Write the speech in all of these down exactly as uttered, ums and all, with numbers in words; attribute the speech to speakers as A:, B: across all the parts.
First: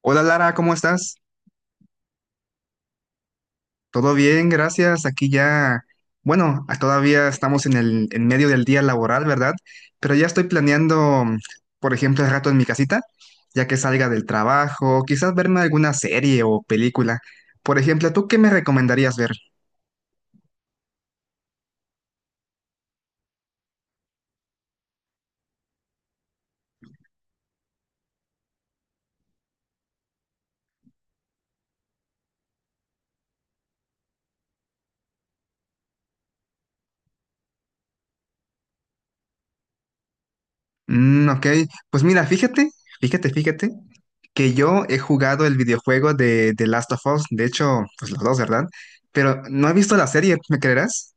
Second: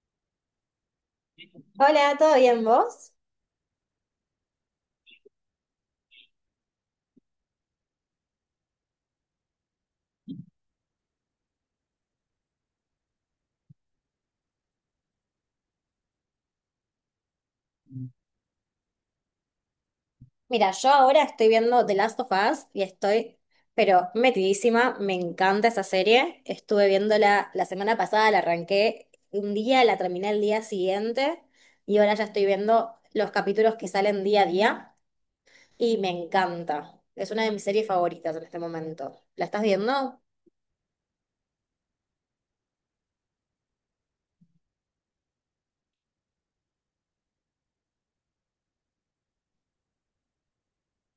A: Hola Lara, ¿cómo estás?
B: Hola, ¿todo bien vos?
A: Todo bien, gracias. Aquí ya, bueno, a- todavía estamos en el en medio del día laboral, ¿verdad? Pero ya estoy planeando, por ejemplo, el rato en mi casita, ya que salga del trabajo, quizás verme alguna serie o película. Por ejemplo, ¿tú qué me recomendarías ver?
B: Mira, yo ahora estoy viendo The Last of Us y estoy, pero metidísima, me encanta esa serie. Estuve viéndola la semana pasada, la arranqué un día, la terminé el día siguiente y ahora ya estoy viendo los capítulos que salen día a día y me encanta. Es una de mis series favoritas en este momento. ¿La estás viendo?
A: Mm, ok, pues mira, fíjate, fíjate, fíjate que yo he jugado el videojuego de The Last of Us, de hecho, pues los dos, ¿verdad? Pero no he visto la serie, ¿me creerás?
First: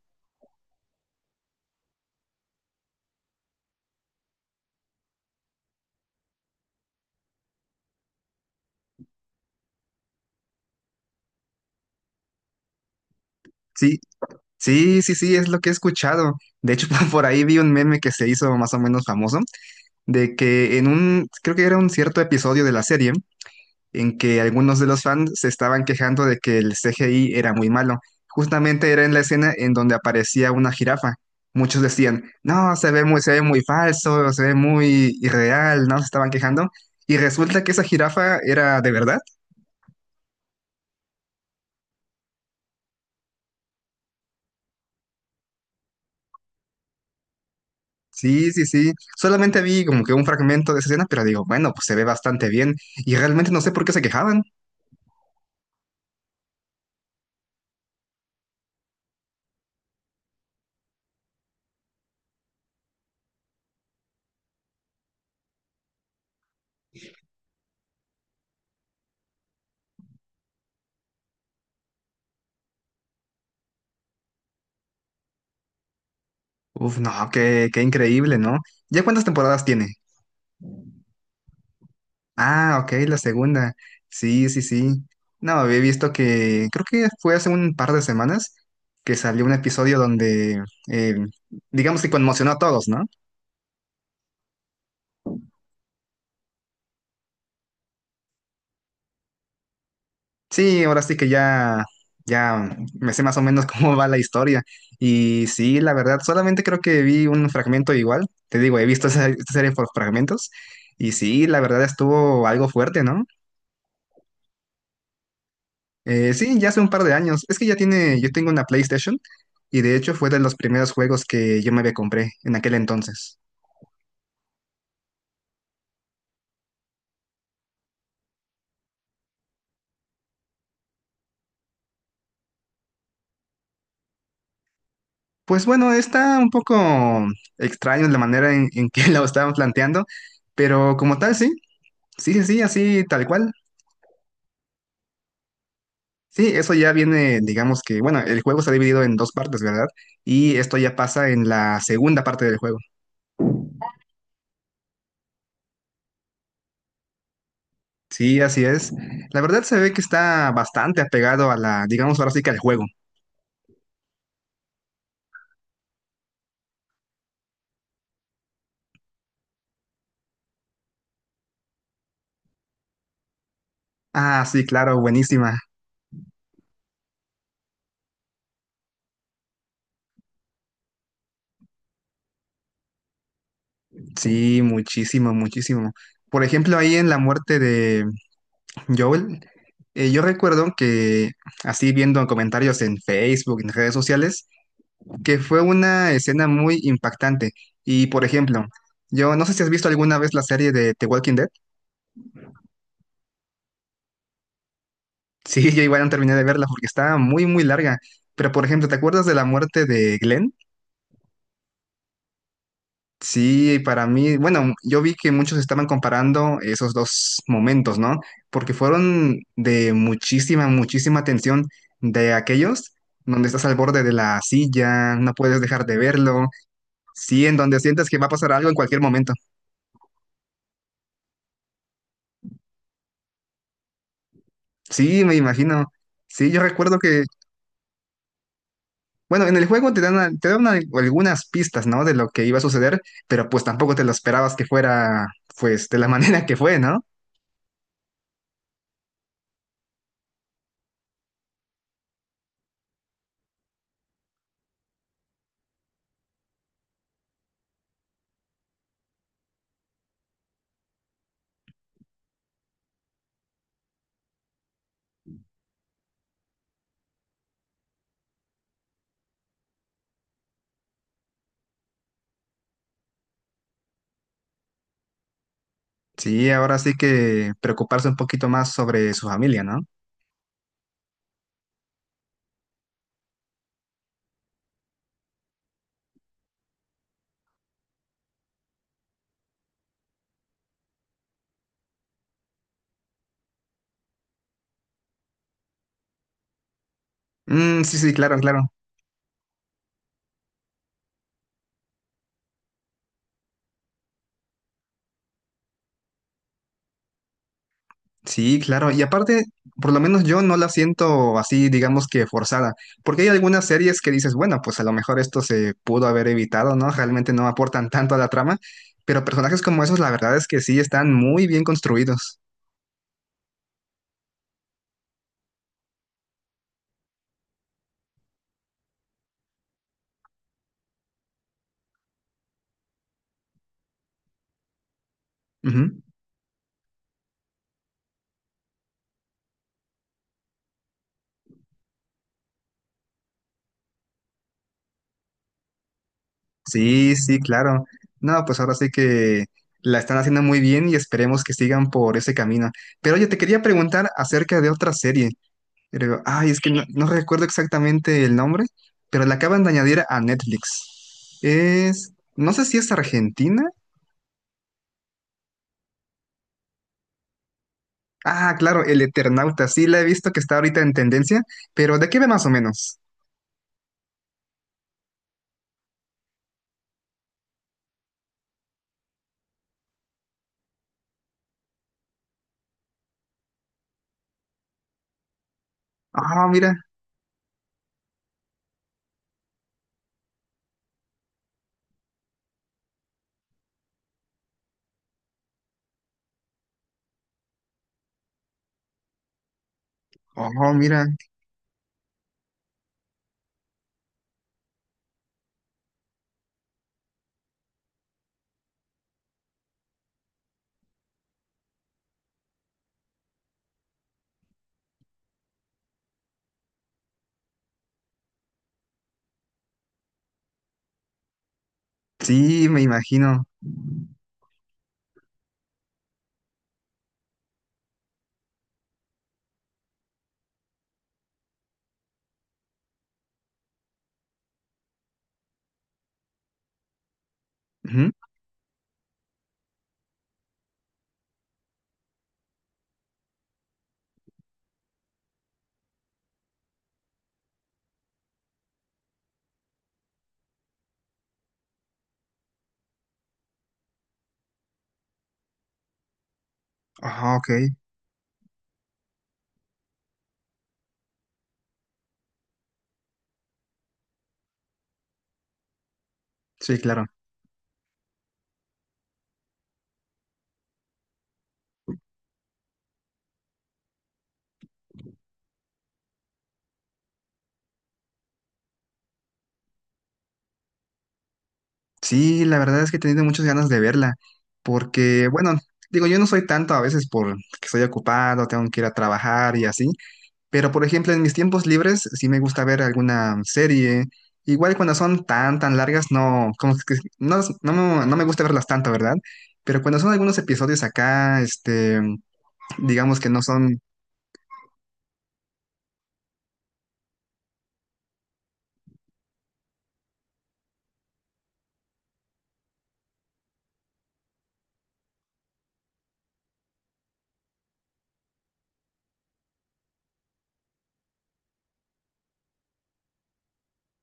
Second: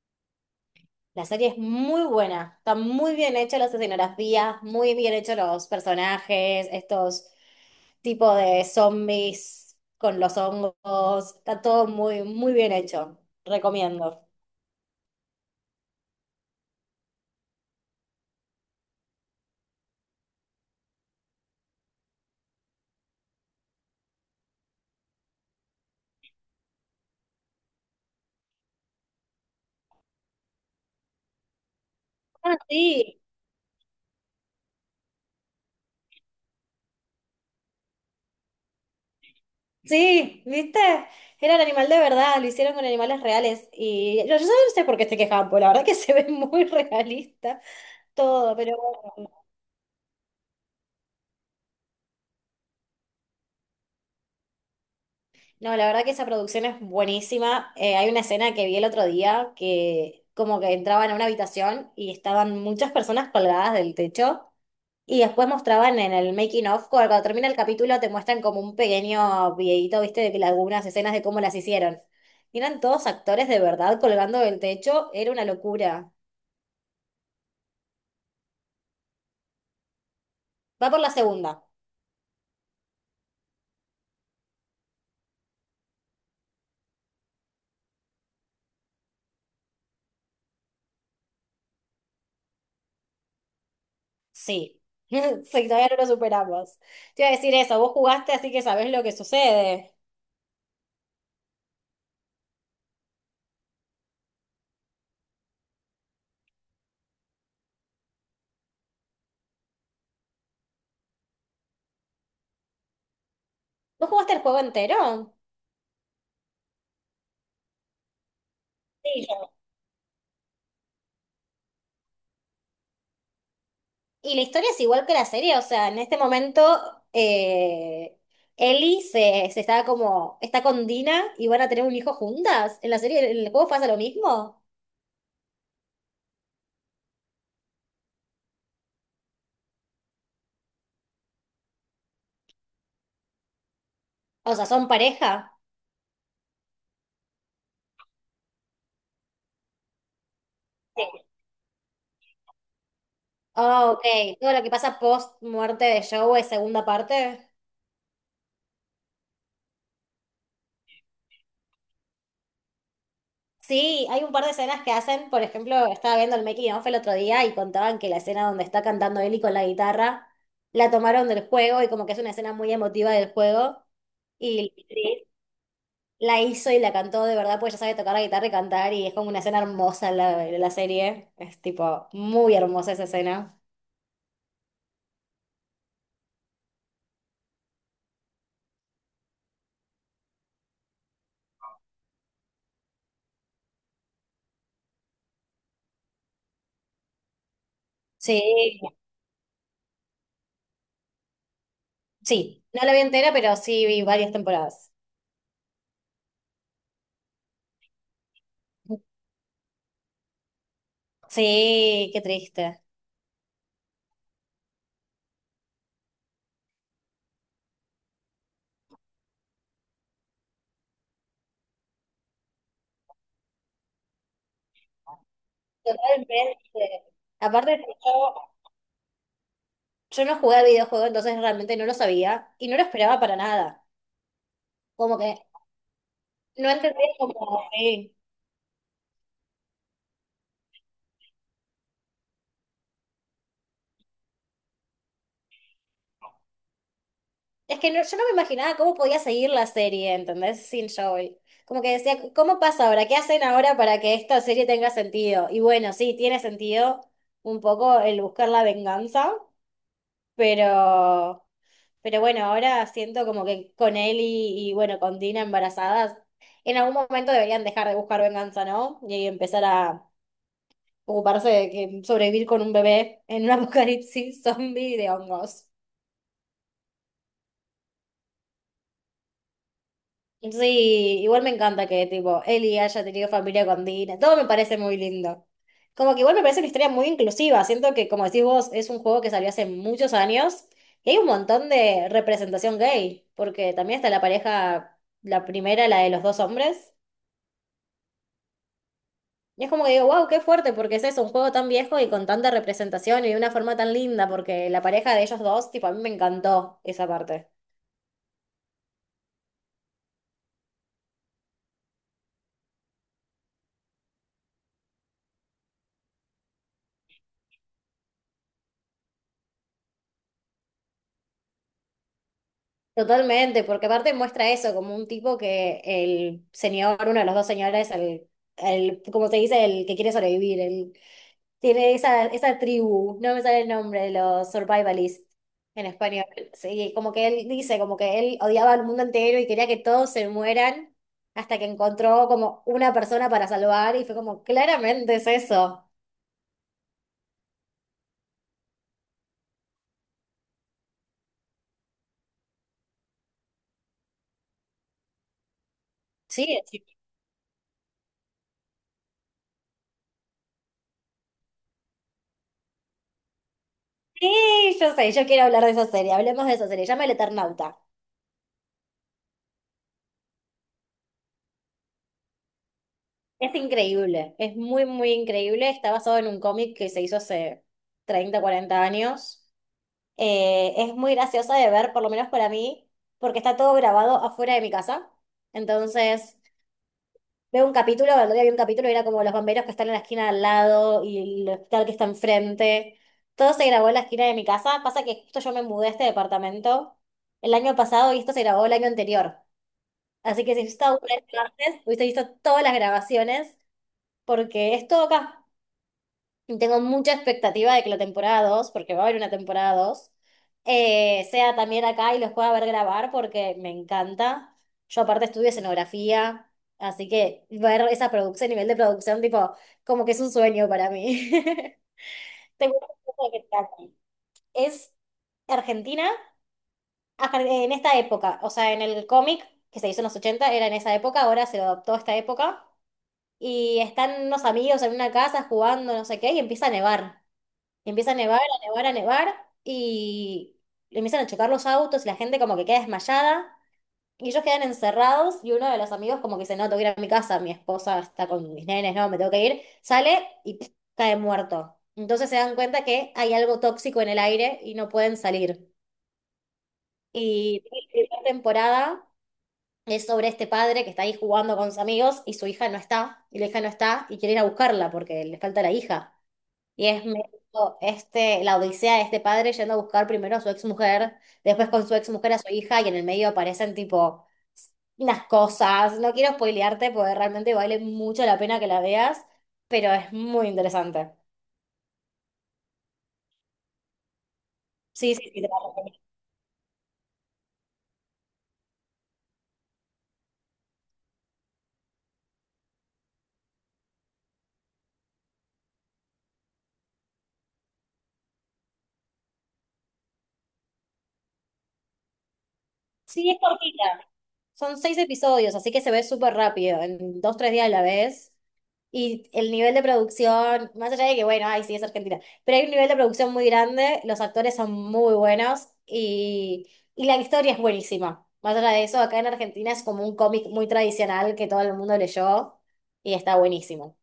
B: La serie es muy buena, está muy bien hecha las escenografías, muy bien hechos los personajes, estos tipos de zombies con los hongos, está todo muy, muy bien hecho.
A: Sí.
B: Recomiendo.
A: Sí, sí, sí, es lo que he escuchado. De hecho, por ahí vi un meme que se hizo más o menos famoso, de que en un, creo que era un cierto episodio de la serie, en que algunos de los fans se estaban quejando de que el C G I era muy malo. Justamente era en la escena en donde aparecía una jirafa. Muchos decían,
B: Ah,
A: no, se ve
B: sí.
A: muy, se ve muy falso, se ve muy irreal, ¿no? Se estaban quejando. Y resulta que esa jirafa era de verdad.
B: Sí, ¿viste? Era el animal de verdad, lo hicieron con animales reales. Y yo, yo no sé por qué se quejaban, porque la verdad que se ve muy realista
A: Sí,
B: todo,
A: sí,
B: pero
A: sí.
B: bueno.
A: Solamente vi como que un fragmento de esa escena, pero digo, bueno, pues se ve bastante bien. Y realmente no sé por qué se quejaban.
B: No, la verdad que esa producción es buenísima. Eh, hay una escena que vi el otro día que como que entraban a una habitación y estaban muchas personas colgadas del techo y después mostraban en el making of, cuando, cuando termina el capítulo te muestran como un pequeño videíto, viste, de que algunas escenas de cómo las hicieron. Y eran todos actores de verdad colgando del techo, era una locura.
A: Uf, no, qué, qué increíble, ¿no? ¿Ya cuántas temporadas tiene?
B: Va por la segunda,
A: Ah, ok, la segunda. Sí, sí, sí. No, había visto que, creo que fue hace un par de semanas que salió un episodio donde, eh, digamos que conmocionó a todos, ¿no?
B: sí. Sí, todavía no lo superamos. Te iba a decir eso, vos jugaste así que sabés lo que sucede.
A: Sí, ahora sí que ya, ya me sé más o menos cómo va la historia. Y sí, la verdad, solamente creo que vi un fragmento igual. Te digo, he visto esa, esta serie por fragmentos. Y sí, la verdad estuvo algo fuerte, ¿no?
B: ¿Vos jugaste el juego entero?
A: Eh, sí, ya hace un par de años. Es que ya tiene, yo tengo una PlayStation
B: Sí.
A: y de hecho fue de los primeros juegos que yo me había compré en aquel entonces.
B: Y la historia es igual que la serie, o sea, en este momento, eh, Ellie se, se está como, está con Dina y van a tener un hijo juntas. En la serie, en el juego pasa lo mismo.
A: Pues bueno, está un poco extraño la manera en, en que lo estaban planteando, pero como tal, sí, sí, sí, sí, así tal cual.
B: O sea, son pareja.
A: Sí, eso ya viene, digamos que, bueno, el juego está dividido en dos partes, ¿verdad? Y esto ya pasa en la segunda parte del juego.
B: Ah, ok. Todo lo que pasa post muerte de Joe es segunda parte.
A: Sí, así es. La verdad se ve que está bastante apegado a la, digamos ahora sí que al juego.
B: Sí, hay un par de escenas que hacen, por ejemplo, estaba viendo el making of el otro día y contaban que la escena donde está cantando Ellie con la guitarra la tomaron del juego y como que es una escena muy emotiva del juego.
A: Ah, sí,
B: Y
A: claro, buenísima.
B: la hizo y la cantó de verdad, pues ya sabe tocar la guitarra y cantar, y es como una escena hermosa la, la serie. Es tipo muy hermosa esa escena.
A: Sí, muchísimo, muchísimo. Por ejemplo, ahí en la muerte de Joel, eh, yo recuerdo que, así viendo comentarios en Facebook, en redes sociales, que fue una escena muy impactante. Y, por
B: Sí,
A: ejemplo, yo no sé si has visto alguna vez la serie de The Walking Dead.
B: sí, no la vi entera, pero sí vi varias temporadas.
A: Sí, yo igual no terminé de verla porque estaba muy, muy larga. Pero, por ejemplo, ¿te acuerdas de la muerte de Glenn?
B: Sí, qué triste.
A: Sí, para mí, bueno, yo vi que muchos estaban comparando esos dos momentos, ¿no? Porque fueron de muchísima, muchísima tensión de aquellos donde estás al borde de la silla, no puedes dejar de verlo,
B: Totalmente.
A: sí, en donde
B: Aparte,
A: sientes que va a
B: yo,
A: pasar algo en cualquier momento.
B: yo no jugué al videojuego, entonces realmente no lo sabía y no lo esperaba para nada. Como
A: Sí, me
B: que
A: imagino. Sí, yo
B: no
A: recuerdo
B: entendí
A: que
B: como, sí.
A: bueno, en el juego te dan, al- te dan al- algunas pistas, ¿no? De lo que iba a suceder, pero pues tampoco te lo esperabas que fuera, pues, de la manera que fue, ¿no?
B: Es que no- yo no me imaginaba cómo podía seguir la serie, ¿entendés? Sin Joel. Como que decía, ¿cómo pasa ahora? ¿Qué hacen ahora para que esta serie tenga sentido? Y bueno, sí, tiene sentido un poco el buscar la venganza, pero, pero bueno, ahora siento como que con él y, y bueno, con Dina embarazadas, en algún momento deberían dejar de buscar venganza, ¿no? Y empezar a ocuparse de que sobrevivir con un bebé en un apocalipsis zombie de hongos.
A: Sí, ahora sí que preocuparse un poquito más sobre su familia, ¿no?
B: Sí, igual me encanta que tipo Eli haya tenido familia con Dina, todo me parece muy lindo. Como que igual me parece una historia muy inclusiva, siento que como decís vos, es un juego que salió hace muchos años y hay un montón de representación gay, porque también está la pareja, la primera, la de los dos hombres,
A: Mm, sí, sí, claro, claro.
B: y es como que digo, wow, qué fuerte, porque es eso, un juego tan viejo y con tanta representación y de una forma tan linda, porque la pareja de ellos dos, tipo, a mí me encantó esa parte.
A: Sí, claro. Y aparte, por lo menos yo no la siento así, digamos que forzada, porque hay algunas series que dices, bueno, pues a lo mejor esto se pudo haber evitado, ¿no? Realmente no aportan tanto a la trama, pero personajes como esos, la verdad es que sí están muy bien construidos.
B: Totalmente, porque aparte muestra eso, como un tipo que el señor, uno de los dos señores, el, el, como se dice, el que quiere sobrevivir, el, tiene esa, esa tribu, no me sale el nombre, los survivalists en español. Sí, como que él dice, como que él odiaba al mundo entero y quería que todos se mueran hasta que encontró como una persona para salvar y fue como, claramente es eso.
A: Sí, sí, claro. No, pues ahora sí que la están haciendo muy bien y esperemos que sigan por ese camino. Pero oye, te quería preguntar acerca de otra serie. Pero, ay, es
B: Sí,
A: que no,
B: sí,
A: no recuerdo exactamente el nombre, pero la acaban de añadir a Netflix. Es, no sé si es Argentina.
B: sí, yo sé, yo quiero hablar de esa serie, hablemos de esa serie, llama El Eternauta.
A: Ah, claro, El Eternauta. Sí, la he visto que está ahorita en tendencia, pero ¿de qué ve más o menos?
B: Es increíble, es muy, muy increíble. Está basado en un cómic que se hizo hace treinta cuarenta años. Eh, es muy graciosa de ver, por lo menos para mí, porque está todo grabado afuera de mi casa. Entonces,
A: Ah, mira.
B: veo un capítulo, el otro día vi un capítulo y era como los bomberos que están en la esquina al lado y el hospital que está enfrente. Todo se grabó en la esquina de mi casa. Pasa que justo yo me mudé a este departamento el año pasado y esto se grabó el año anterior. Así que si hubiese
A: Oh,
B: estado
A: mira.
B: un antes, hubiese visto todas las grabaciones porque es todo acá. Y tengo mucha expectativa de que la temporada dos, porque va a haber una temporada dos, eh, sea también acá y los pueda ver grabar porque me encanta. Yo aparte estudio escenografía, así que ver esa producción, nivel de producción, tipo, como que es un sueño para mí.
A: Sí,
B: Tengo
A: me
B: un poco de que
A: imagino.
B: está aquí. Es Argentina, ajá, en esta época, o sea, en el cómic que se hizo en los ochenta era en esa época, ahora se lo adoptó a esta época, y están unos amigos en una casa jugando, no sé qué, y empieza a nevar.
A: Ujú.
B: Empieza a nevar, a nevar, a nevar y empiezan a chocar los autos y la gente como que queda desmayada y ellos quedan encerrados y uno de los amigos como que dice, no, tengo que ir a mi casa, mi esposa está con mis nenes, no, me tengo que ir, sale y pf, cae muerto. Entonces se dan cuenta que hay algo tóxico en el aire y no pueden salir.
A: Ah, ok.
B: Y la primera temporada es sobre este padre que está ahí jugando con sus amigos y su hija no está, y la hija no está y quiere ir a buscarla porque le falta la hija.
A: Sí,
B: Y es
A: claro.
B: medio este, la odisea de este padre yendo a buscar primero a su ex mujer, después con su ex mujer a su hija, y en el medio aparecen tipo unas cosas. No quiero spoilearte porque realmente vale mucho la pena que la veas, pero es muy interesante.
A: Sí, la verdad es que he tenido muchas ganas de verla,
B: Sí, sí,
A: porque,
B: sí, te la
A: bueno,
B: recomiendo.
A: digo, yo no soy tanto a veces porque estoy ocupado, tengo que ir a trabajar y así, pero por ejemplo, en mis tiempos libres sí me gusta ver alguna serie. Igual cuando son tan, tan largas, no, como que no, no, no me gusta verlas tanto, ¿verdad? Pero cuando son algunos episodios acá, este, digamos
B: Sí,
A: que
B: es
A: no son
B: cortita. Son seis episodios, así que se ve súper rápido. En dos, tres días la ves. Y el nivel de producción, más allá de que, bueno, ay, sí, es Argentina, pero hay un nivel de producción muy grande, los actores son muy buenos y, y la historia es buenísima. Más allá de eso, acá en Argentina es como un cómic muy tradicional que todo el mundo leyó y está buenísimo.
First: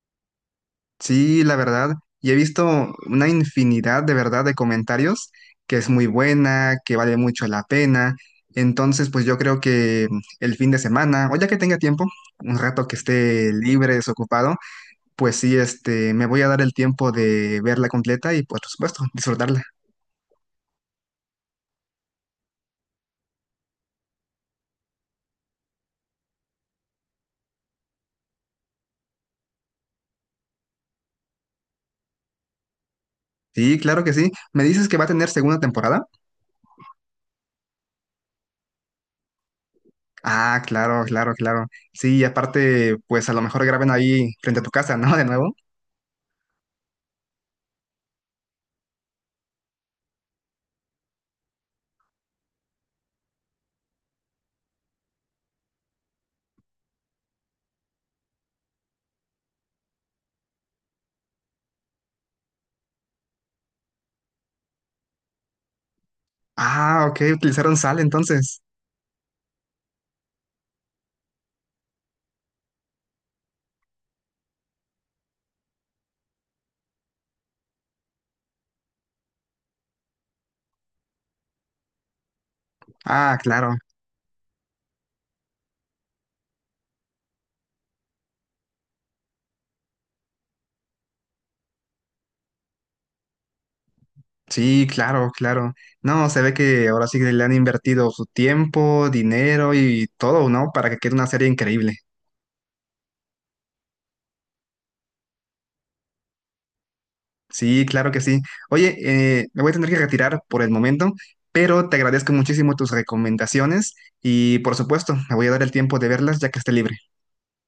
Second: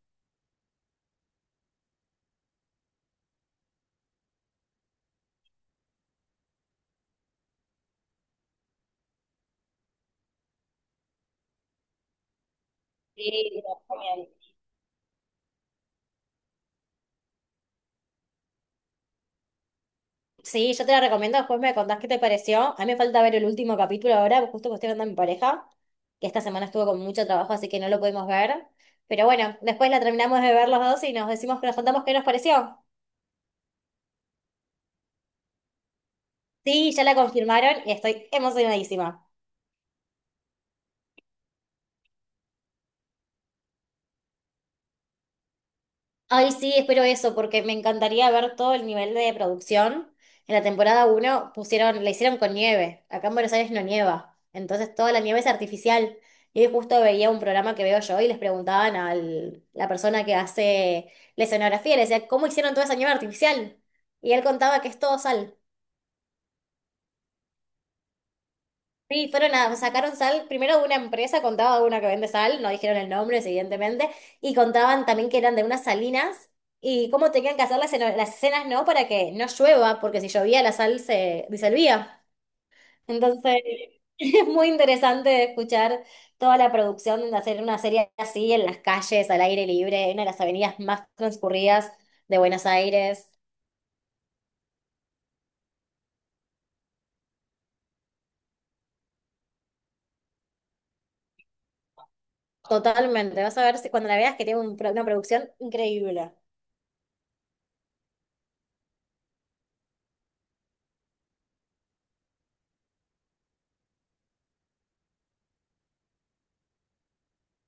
A: sí, la verdad, y he visto una infinidad de verdad de comentarios que es muy buena, que vale mucho la pena. Entonces, pues yo creo que el fin de semana, o ya que tenga tiempo, un rato que esté
B: Sí, te lo
A: libre,
B: recomiendo.
A: desocupado, pues sí, este, me voy a dar el tiempo de verla completa y pues, por supuesto, disfrutarla.
B: Sí, yo te la recomiendo, después me contás qué te pareció. A mí me falta ver el último capítulo ahora, justo que estoy hablando a mi pareja, que esta semana estuvo con mucho trabajo, así que no lo pudimos ver. Pero bueno, después la terminamos de ver los dos y nos decimos que nos contamos qué nos pareció.
A: Sí, claro que sí. ¿Me dices que va a tener segunda temporada?
B: Sí, ya la confirmaron y estoy emocionadísima.
A: Ah, claro, claro, claro. Sí, y aparte, pues a lo mejor graben ahí frente a tu casa, ¿no? De nuevo.
B: Ay, sí, espero eso, porque me encantaría ver todo el nivel de producción. En la temporada uno pusieron, la hicieron con nieve. Acá en Buenos Aires no nieva. Entonces toda la nieve es artificial. Y hoy justo veía un programa que veo yo y les preguntaban a la persona que hace la escenografía, le decía, ¿cómo hicieron toda esa nieve artificial? Y él contaba que es todo sal.
A: Ah, ok, utilizaron sal entonces.
B: Sí, fueron a, sacaron sal, primero una empresa contaba una que vende sal, no dijeron el nombre, evidentemente, y contaban también que eran de unas salinas y cómo tenían que hacer las, esceno- las escenas, ¿no? Para que no llueva, porque si llovía la sal se disolvía.
A: Ah,
B: Entonces,
A: claro.
B: es muy interesante escuchar toda la producción de hacer una serie así en las calles, al aire libre, en una de las avenidas más transcurridas de Buenos Aires.
A: Sí, claro, claro. No, se ve que ahora sí que le han invertido su tiempo, dinero y todo, ¿no? Para que quede una serie increíble.
B: Totalmente, vas a ver si cuando la veas que tiene un pro- una producción increíble.
A: Sí, claro que sí. Oye, eh, me voy a tener que retirar por el momento, pero te agradezco muchísimo tus recomendaciones y por supuesto, me voy a dar el tiempo de verlas ya que esté libre.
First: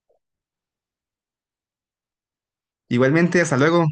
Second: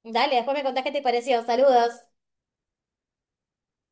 B: Dale, después me contás qué te pareció. Saludos.
A: Igualmente, hasta luego.